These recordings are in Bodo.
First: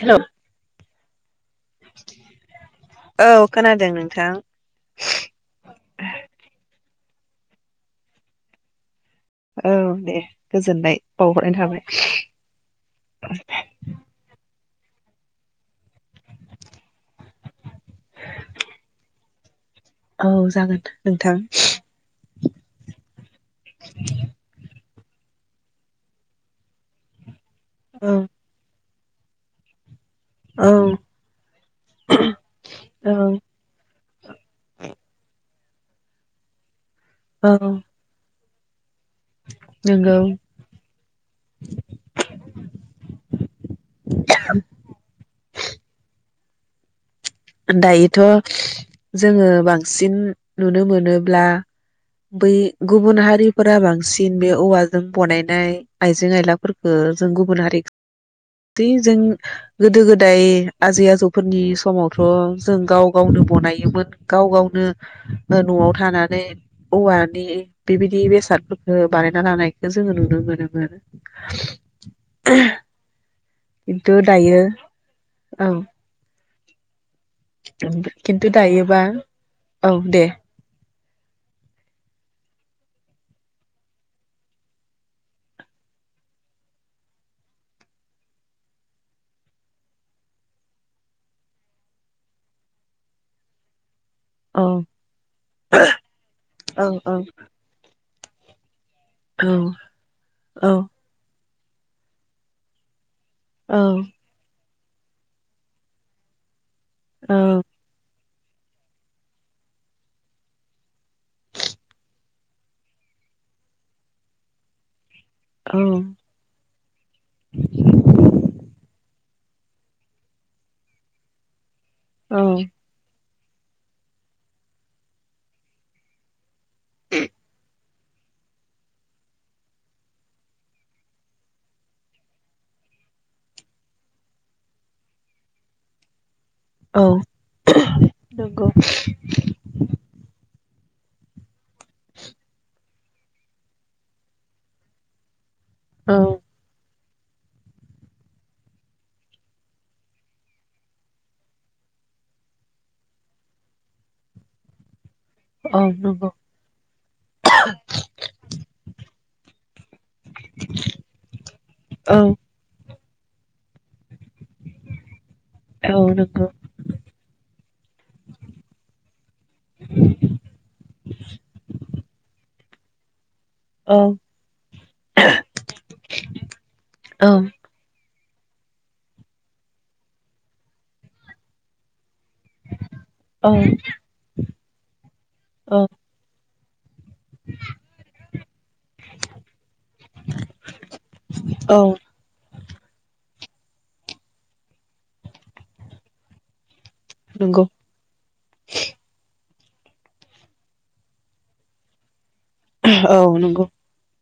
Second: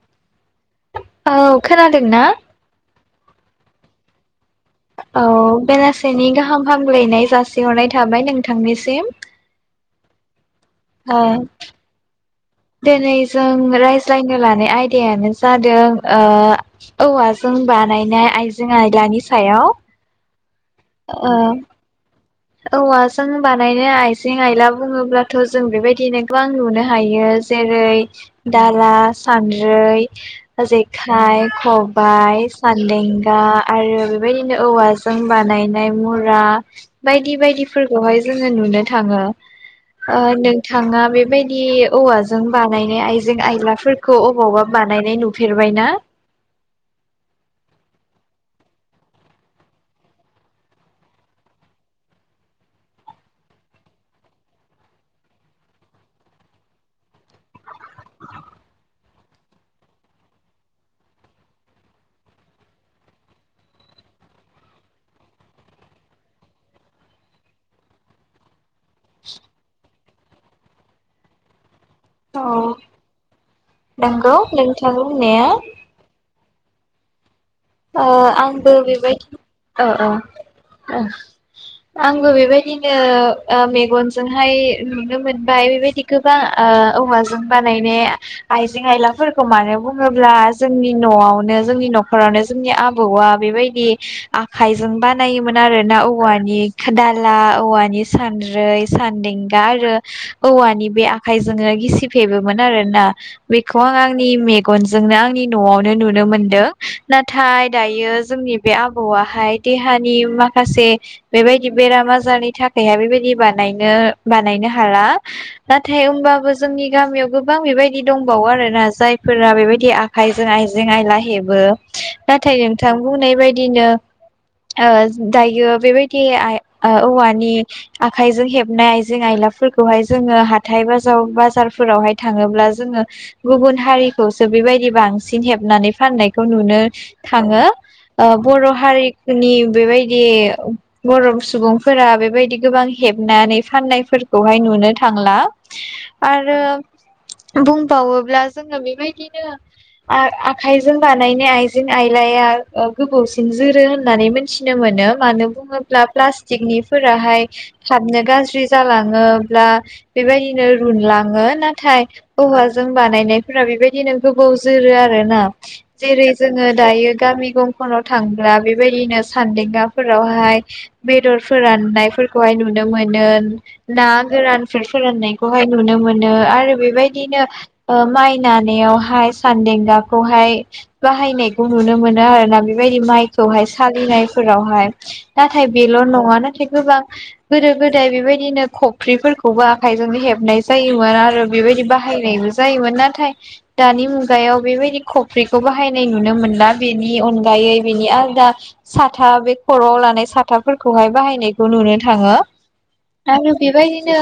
हेल' औ खोनादोंना? औ खोनादों नोंथां। औ बेलासेनि गाहाम फाहामलायनाय जासिहरनाय थाबाय नोंथांनिसिम औ दे गोजोननाय ओ बावहरनाय थाबाय दिनै जों रायज्लायनो लानो आय दायानो जादों ओ औवाजों बानायनाय आइजें आयदानि सायाव। औ जागोन नोंथां ओ औवाजों बानायनाय आइजें आइला बुङोब्लाथ' जों बेबायदिनो गोबां लुनो हायो औ जेरै- दाला सानद्रै औ जेखाय खबाय औ सान्देंगा आरो बेबायदिनो औवाजों बानाय नाय मुरा बायदि औ बायदिफोरखौहाय [unintelligible] थाङो नंगौ अ नोंथाङा बेबायदि औवाजों बानायनाय आइजें आइलाफोरखौ अबावबा बानायनाय नुफेरबायना? दायोथ' जोङो बांसिन नुनो मोनोब्ला बै गुबुन हारिफोरा बांसिन बे औवाजों बनायनाय आइजें आयलाफोरखौ जों गुबुन हारि- जों गोदो गोदाय आजै आजौफोरनि समाव थ' जों गाव गावनो बनायोमोन गाव गावनो न'आव थानानै औवानि बेबायदि बेसाद ओ बानायना लानाय- खौ जोङो नुनो मोनोमोन औ खिन्थु नंगौ दायो नोंथांनि होननाया औ अ खिन्थु आंबो दायोबा बेबायदि औ औ अ आंबो बेबायदिनो अ मेगनजोंहाय नुनो मोनबाय बेबायदि गोबां अ औवाजों बानायनाय आइजें आइलाफोरखौ मानो बुङोब्ला जोंनि न'आवनो जोंनि न'खरावनो जोंनि आबौआ बेबायदि औ आखायजों बानायोमोन आरो ना औवानि औ औ दाला औवानि सानद्रै औ सानदेंगा आरो औवानि बे आखाय- जोङो गिसिब हेबोमोन आरोना बेखौ आं आंनि मे- गनजोंनो आंनि न'आवनो नुनो मोनदों औ नाथाय दायो जोंनि बे आबौआहाय देहानि माखासे बेबायदि बेराम आजारनि थाखायहाय बेबायदि बानायनो-बानायनो हाला नाथाय होमबाबो जोंनि गामियाव गोबां बेबायदि दंबावो आरोना जाय फोरा बेबायदि आखाइजों आइजें आयला हेबो औ नाथाय नोंथां बुंनाय बायदि बिदिनो दायो बेबायदि आइ औवानि आखायजों हेबनाय आइजें आइलाफोरखौहाय जोङो हाथाय बाज बाजारफोरावहाय थाङोब्ला जोङो गुबुन हारिखौसो बेबायदि बांसिन हेबनानै फाननाय खौ नुनो औ थाङो नंगौ बर' हारिनि बेबायदि बर' सुबुंफोरा बेबायदि गोबां हेबनानै फाननायफोरखौहाय नुनो थांला औ आरो बुंबावोब्ला जोङो बेबायदिनो आखाइजों बानायनाय आइजें आइलाया गोबावसिन जोरो होननानै मिथिनो मोनो मानो औ बुङोब्ला नंगौ प्लास्टिकनि फोराहाय थाबनो गाज्रि जालाङो दा बेबायदिनो रुनलाङो नाथाय औ औवाजों बानायनायफोरा बेबायदिनो गोबाव जोरो आरो ना औ जेरै नंगौ जोङो दायो गामि गंफोराव थांब्ला बेबायदिनो सान्देंगाफोरावहाय बेदर फोराननायफोरखौहाय नुनो नुनो मोनो औ ना गोरानफोर फोराननायखौहाय नुनो मोनो आरो औ बेबायदिनो ओ माइ नानायावहाय सानदेंगाखौहाय बाहायनायखौ नुनो मोनो मोनो आरोना बेबायदि औ माइखौहाय सालिनायफोरावहाय नाथाय औ बेल' नङानो गोबां गोदो गोदाय बेबायदिनो खफ्रिफोरखौबो आखायजोंनो हेबनाय जायोमोन आरो औ बेबायदि बाहायनायबो जायोमोन नाथाय दानि मुगायाव बेबायदि खफ्रि खौ बाहायनाय नुनो मोनला बेनि नंगौ अनगायै बिनि आलदा साथा बे खर'आव लानाय साथाफोरखौहाय बाहायनायखौ नुनो थाङो औ आरो नंगौ बेबायदिनो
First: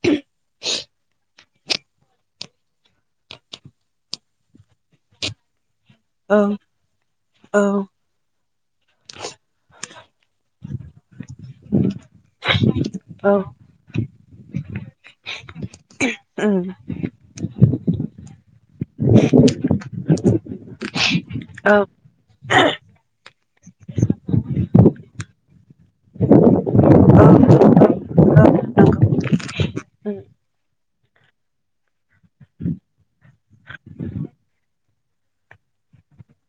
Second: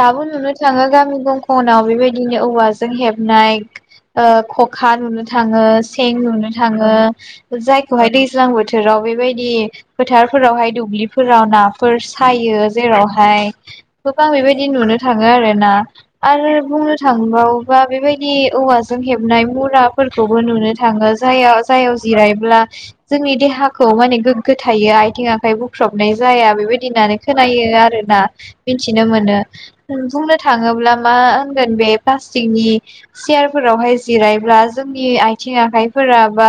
दाबो नुनो थाङो गामि गं गुबुनाव बेबायदिनो औवाजों हेबनाय ओ खखा नुनो थाङो सें औ नुनो थाङो औ जायखौहाय दैज्लां बोथोराव बेबायदि फोथारफोरावहाय दुब्लिफोराव नाफोर सायो औ जेरावहाय गोबां बेबायदि नुनो थाङो आरोना आरो उम बुंनो थांबावोबा बेबायदि औवाजों जों हेबनाय मुुरा खौबो नुनो थाङो जाय औ जायाव जिरायब्ला जोंनि देहाखौ माने गोग्गो थायो आथिं आखाइ ब बुख्रबनाय जाया बेबायदि होनानो औ खोनायो आरोना। औ मिथिनो मोनो। बुंनो थाङोब्ला मा होनगोन बे प्लास्टिकनि चयारफोरावहाय जिरायब्ला जोंनि आथिं आखाइफोरा बा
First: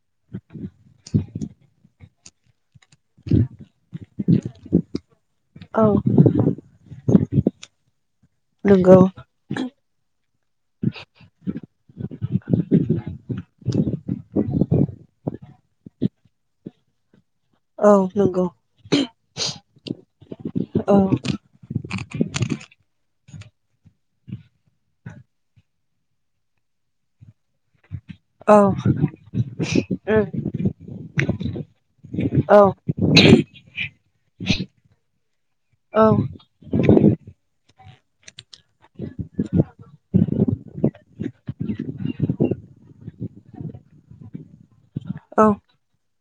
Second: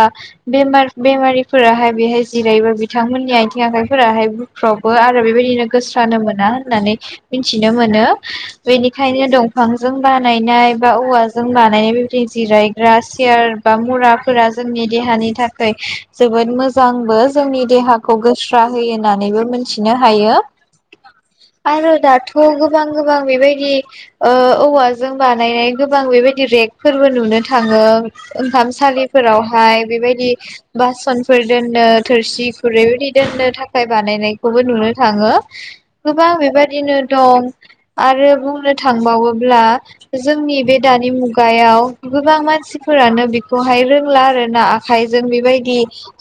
बे बेमारिफोराहाय बेहाय जिरायबो बिथांमोननि आथिं आखाइफोराहाय बुफ्रबो आरो बेबायदिनो नंगौ औ गोस्रानो मोना होननानै मिथिनो मोनो नंगौ बेनिखायनो दंफांजों बा बानायनाय बा औवाजों बानायनाय बेबायदि जिरायग्रा सियार बा मुराफोरा जोंनि देहानि थाखाय जोबोद मोजांबो जोंनि औ देहाखौ नंगौ गोस्रा होयो होननानैबो मोन मिथिनो हायो औ आरो दा थ गोबां गोबां बेबायदि ओ औवाजों बानायनाय गोबां बेबायदि रेगफोरबो नुनो थाङो औ ओंखामसालिफोरावहाय बेबायदि उम बासन फोरदोन्नो थोरसि औ खुरैबायदि दोननो थाखाय बानायनाय बेखौबो नुनो थाङो गोबां औ बेबादिनो दं आरो बुंनो थांबावोब्ला जोंनि बे दानि मुगायाव गोबां मानसि फोरानो बेखौहाय रोंला आरो ना आखाइजों औ बेबायदि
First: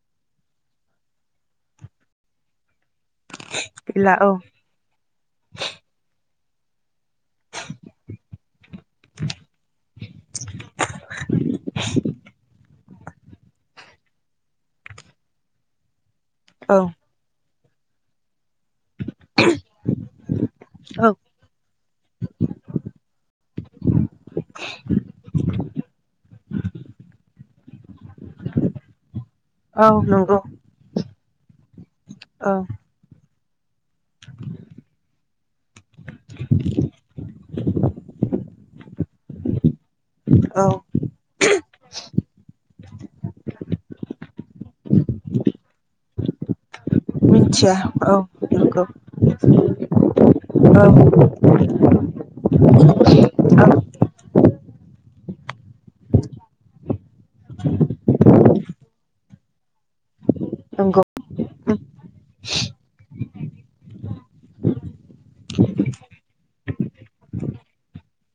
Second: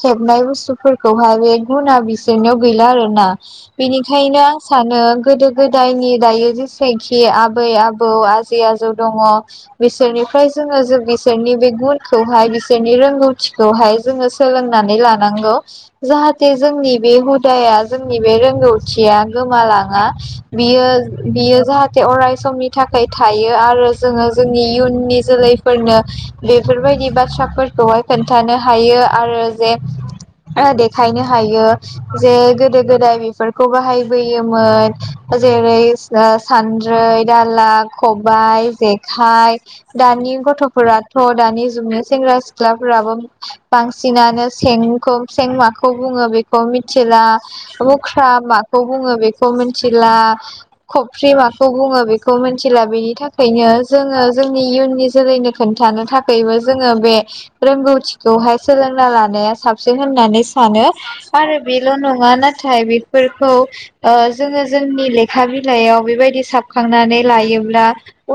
हेबनाय बुस्थुफोरखौहाय बे गुना बिसोरनियाव गैला आरो ना गैला औ बेनिखायनो आं सानो गोदो गोदायनि दायो जेसेखि आबै आबौ आजै आजौ दङ बिसोरनिफ्राय जोङो जों बि बिसोरनि बे गुनखौहाय बिसोरनि रोंगौथिखौहाय जोङो सोलोंनानै लानांगौ जाहाथे औ जोंनि बे हुदाया जोंनि बे रोंगौथिया गोमालाङा बियो औ बियो जाहा थे अराय समनि थाखाय थायो आरो जोङो जोंनि इयुननि जोलैफोरनो बेफोरबायदि बाथ्राफोरखौहाय खोन्थानो हायो आरो जे औ नंगौ देखायनो थायो जे औ गोदो गोदाय बेफोर खौ बाहायबोयोमोन जेरै सानद्रै दाला खबाइ जेखाइ दानि गथ' औ फोरथ' दानि जुगनि सेंग्रा सिख्लाफोराबो बांसिनानो सेंखौ सें माखौ बुङो बेखौ मि मिथिला मिथिया औ मुख्रा माखौ नंगौ बुङो बेखौ मिथिला औ खफ्रि माखौ बुङो बेखौ मिथिला बेनि औ थाखायनो जोङो जोंनि इयुननि जोलैनो खोन्थानो थाखायबो जोङो बे रोंगौथिखौहाय सोलोंना लानाया साबसिन होननानै सानो नंगौ आरो बेल' नङा नाथाय बेफोरखौ ओ जोङो जोंनि लेखा बिलाइयाव बेबायदि साबखांनानै लायोब्ला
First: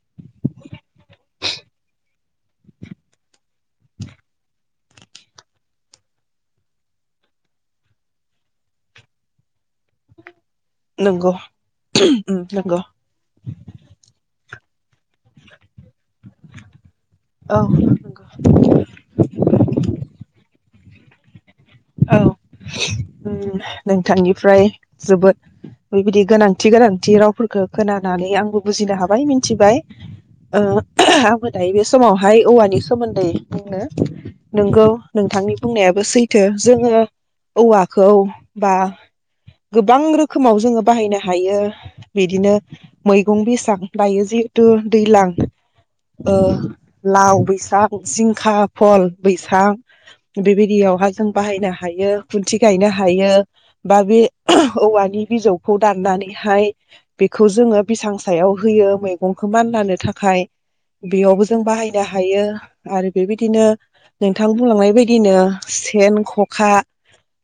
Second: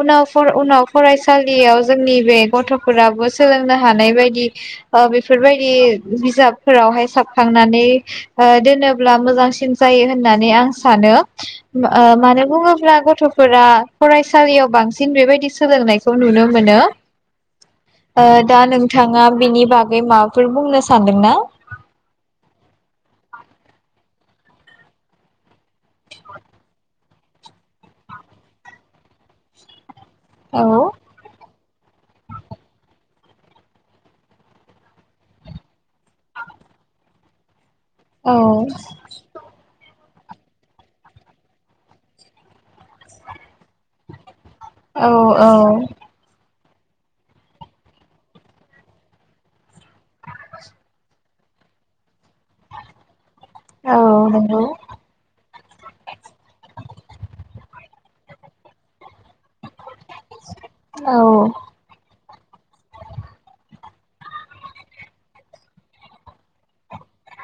उनावफोर उनाव फरायसालियाव जोंनि बे गथ'फोराबो सोलोंनो हानाय बायदि ओ बेफोरबायदि बिजाबफोरावहाय साबखांनानै ओ दोनोब्ला मोजांसिन जायो होननानै आं सानो नंगौ ओ उम मानो नंगौ बुङोब्ला गथ'फोरा फराय सालियाव बांसिन बेबायदि सोलोंनायखौ नुनो मोनो औ नंगौ ओ दा नोंथाङा बिनि बागै माबाफोर बुंनो सा सान्दोंंना औ नोंथांनिफ्राय जोबोद बेबायदि गोनांथि गोनांथि रावफोरखौ खोनानानै आंबो बुजिनो हाबाय मिथिबाय औ ओ आंबो दायो बे समावहाय औवानि सोमोन्दै नंगौ नोंथांनि बुंनायाबो सैथो जोङो औवाखौ औ बा गोबां रोख खोमाव जोङो बाहायनो हायो बिदिनो मैगं बेसां गायो जे थु औ दैलां औ ओ लाव बैसां जिंखा फल बैसां बेबायदियावहाय बाहायनो हायो खुनथि गायनो हायो । बा औ बे नंगौ औवानि बिजौखौ दाननानैहाय बेखौ जोङो बेसां सायाव होयो मैगंखौ मानलानो थाख खाय औ बेयावबो जों बाहायनो हा हायो आरो बेबायदिनो नोंथां बुंलांनाय बायदिनो सेन ख'खा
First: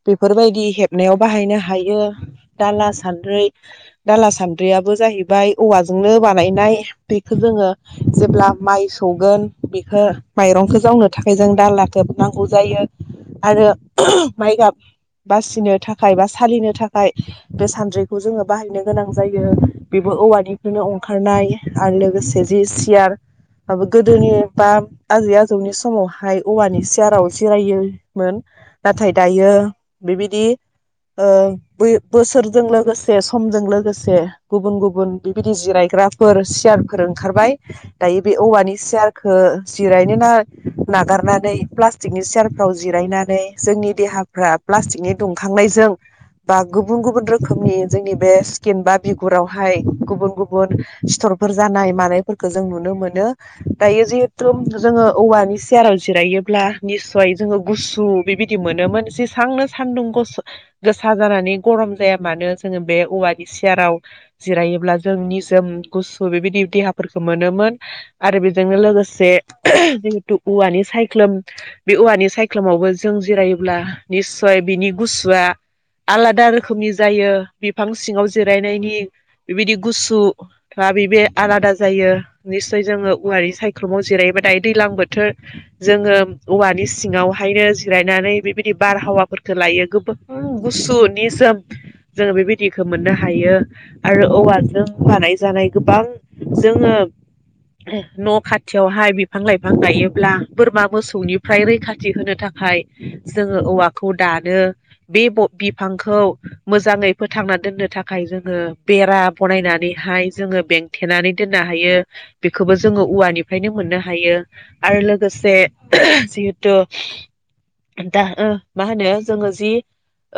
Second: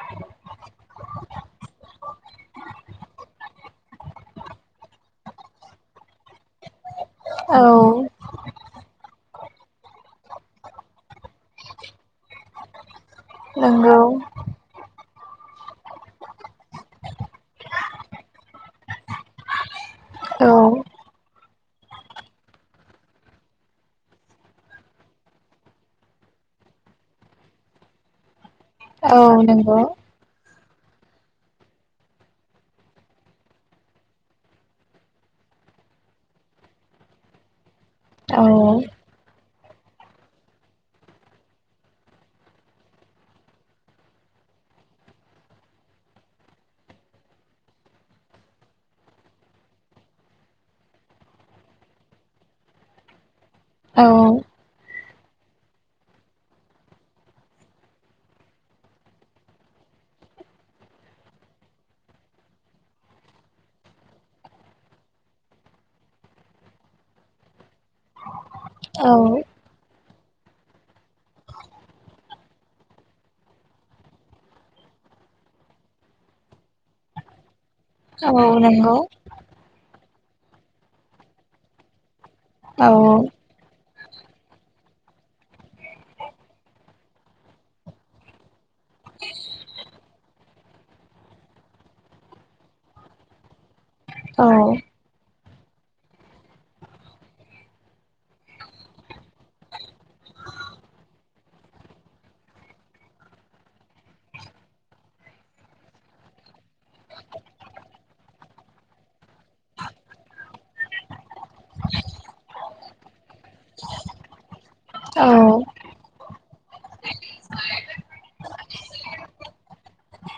बेफोरबायदि हेब नायाव बाहायनो हायो दाला सान्द्रै दाला सान्द्रियाबबो जाहैबाय औवाजोंनो बा बानायनाय बेखौ औ जोङो जेब्ला माइ सौगोन बेखो माइरंखौ जावनो थाखाय जों दालाखौ नांगौ जायो । आरो नंगौ माइ गाब बासिनो थाखाय बासि सालिनो थाखाय बे सान्द्रिखौ जोङो बाहायनो गोनां जायो बेबो औ औवानिफ्रायनो अंखारनाय आरो लोगोसे जि सियार आबो गोदोनि बा आजै आजौनि समावहाय औवानि सियाराव जिरायो मोन नाथाय औ दायो नंगौ बेबायदि ओ बोसोरजों लोगोसे समजों लोगोसे गुबुन गुबुन बेबायदि जिरायग्राफोर सियारफोर ओंखारबाय दायो बे औ औवानि सियारखौ जिरायनो नागार नागारनानै प्लास्टिकनि सियारफ्राव जिरायनानै जोंनि देहाफ्रा प्लास्टिकनि दुंखांनायजों बा गुबुन गुबुन रोखोमनि जोंनि बे स्किन बा बिगुरावहाय गुबुन गुबुन सिथरफोर जानाय मानायफोरखौ जों नुनो मोनो दायो औ जिहेथु जोङो औवानि सियाराव जिरायोब्ला निसय जोङो गुसु बेबायदि मोनोमोन जेसांनो सानदुं गोसा जानानै गरम जाया मानो जोङो बे औवानि सियाराव जिरायोब्ला जों निजोम गुसु बेबायदि देहाफोरखौ मोनोमोन आरो बेजोंनो औ लोगोसे जों औवानि सायख्लुम बे औवानि सायख्लुमावबो जों जिरायोब्ला निस्सय बिनि गुसुआ आलादा रोखोमनि जायो बिफां सिङाव औ जिरायनायनि नंगौ बेबायदि गुसु दा बिबे आलादा जायो निस्सय औ जोङो उवारि सायख दफाङाव जिरायोबा दायो दैलां बोथोर जोङोम औवानि स सिङावहायनो जिरायनानै बेबायद नि बारहावाफोरखौ लायो गोबां गुसु निजोम जोङो बेबायदिखो मोननो हायो आरो औ औवाजों बानाय जानाय गोबां जोङो न' खाथियावहाय बिफां लाइफां गायोब्ला बोरमा मोसौनिफ्राय रैखा थि होनो थाखाय जोङो औवाखौ दानो बे ब बिफांखौ मोजाङै फोथांना दोननो थाखाय जोङो बेरा बनायनानैहाय जोङो बेंथेनानै दोननो हायो बिखोबो जोङो औवानिफ्रायनो मोननो हायो आरो औ लोगोसे ओहोह जिहित तु दा ओ मा होनो जोङो जि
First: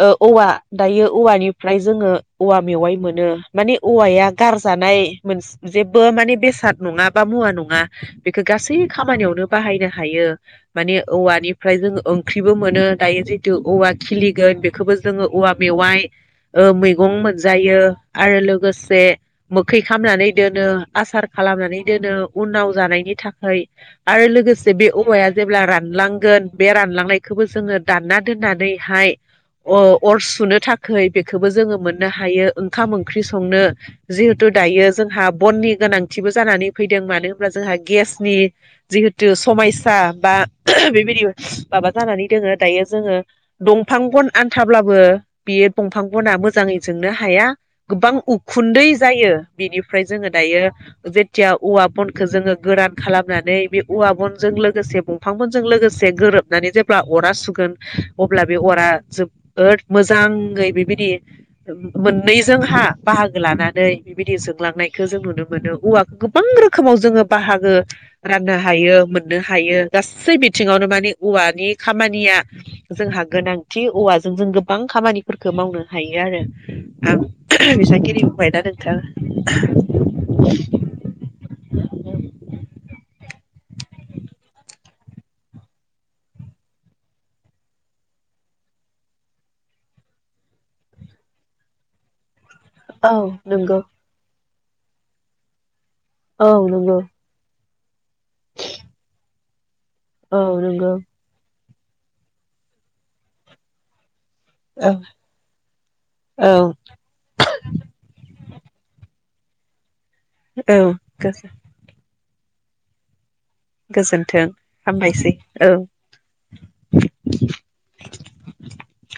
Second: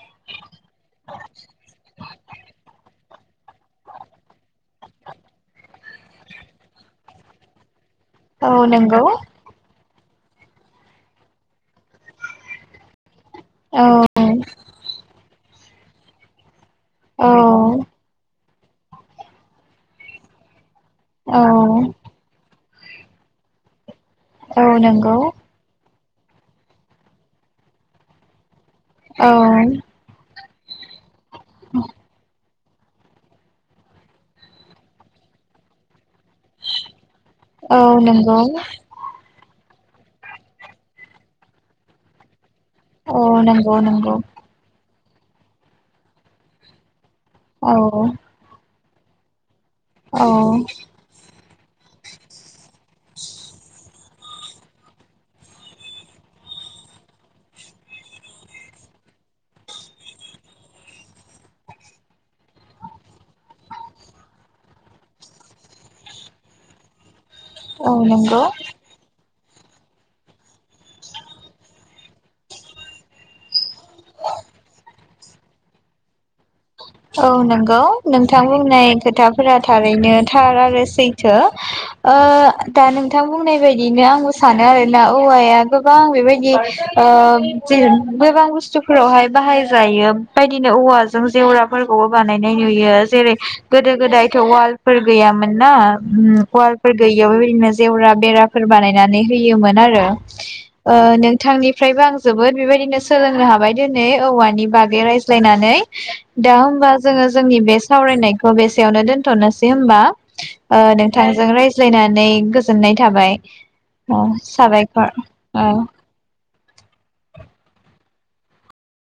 ओ औवा दायो औवानिफ्राय जोङो औवा मेवाइ मोनो माने औवाया गारजानाय मोनस जेबो माने बेसाद नङा बा मुवा नङा बेखो औ गासै नंगौ औ खामानियावनो बाहायनो हायो माने औवानिफ्राय जोंङो ओंख्रिबो मोनो दायो जि तु औवा खिलिगोन बे खोबो जोङो औवा मेवाइ ओ मैगं औ मोनजायो आरो लोगोसे मोखै खामनानै दोनो आसार औ खालामनानै दोनो उनाव जानायनि थाखै आरो लोगोसे बे नंगौ औवाया जेब्ला रान लांगोन बे रानलांनायखोबो जोङो दानना दोननानै हाय औ अ अर सुनो थाखै बेखोबो जोङो मोननो हायो ओंखाम ओंख्रि संनो जिहेथु दायो जोंहा बननि गोनांथिबो जानानै फैदों मानो होम बा औ जोंहा नंगौ औ गेसनि नंगौ जिहेतु समायस सा बा बेबायदि माबा जानानै दोङो दायो जोङो दंफां नंगौ गन आनथाब्लाबो बेयो बंफां गना मोजाङै जों नो हाया औ गोबां उखुन्दै जायो बिनिफ्राय औ जोङो दायो जे थियाव औवा बनखो जोङो गोरान खालामनानै बे औवा बनजों लोगोसे बं फां मोनजों लोगोसे गोरोबनानै जेब्ला अरा सुगोन अब्ला बे अरा जोबबोद मोजांगै बेबायदि मोननैजोंहा बाहागो लानानै बिबायदि जोंलांनायखो जों नुनो मोनो औवागोबां रोखोमाव जोङो बाहा ग गो औ नंगौ राननो हायो मोन नो हायो गासै बिथिङावनो माने औवानि खामानिया जोंहा गोनांथि औवाजों जों गोबां खामानिफोरखो मावनो हायो आरो। आं औ नंगौ बेसेबांखिनि नोंथां बुंबाय दा बुंनाय नोंथां खोथाफोरा थारैनो थार आरो सैथो ओ दा नोंथां बुंनाय बायदिनो आंबो सानो आरो ना औवाया गोबां बेबायदि गोबां बुस्थुफोरावहाय बाहाय जायो बेदिनो औवाजों जे [unintelligible] नाय नुयो औ जेरै नंगौ गोदो गोदाय। वालफोर गैयामोन ना। उम औ फवालप नंगौ गैया इनो जेवरा बेराफोर बानायनानै होयोमोन आरो। औ नंगौ। ओ नोंथांनि। ओमफ्रायबो आं जोबोद बेबायदिनो सोलोंनो हाबाय दिनै। औवानि औ बागै रायज्लायनानै औ दा होमबा जोङो जोंनि बे सावरायनाय खौ बेसेयावनो दोनथ'नोसै हबा। औ ओ नोंथांजों रायज्लायनानै। नै गोजोननाय थाबाय। अ गोजोन्थों साबायखर हामबायसै अ। औ।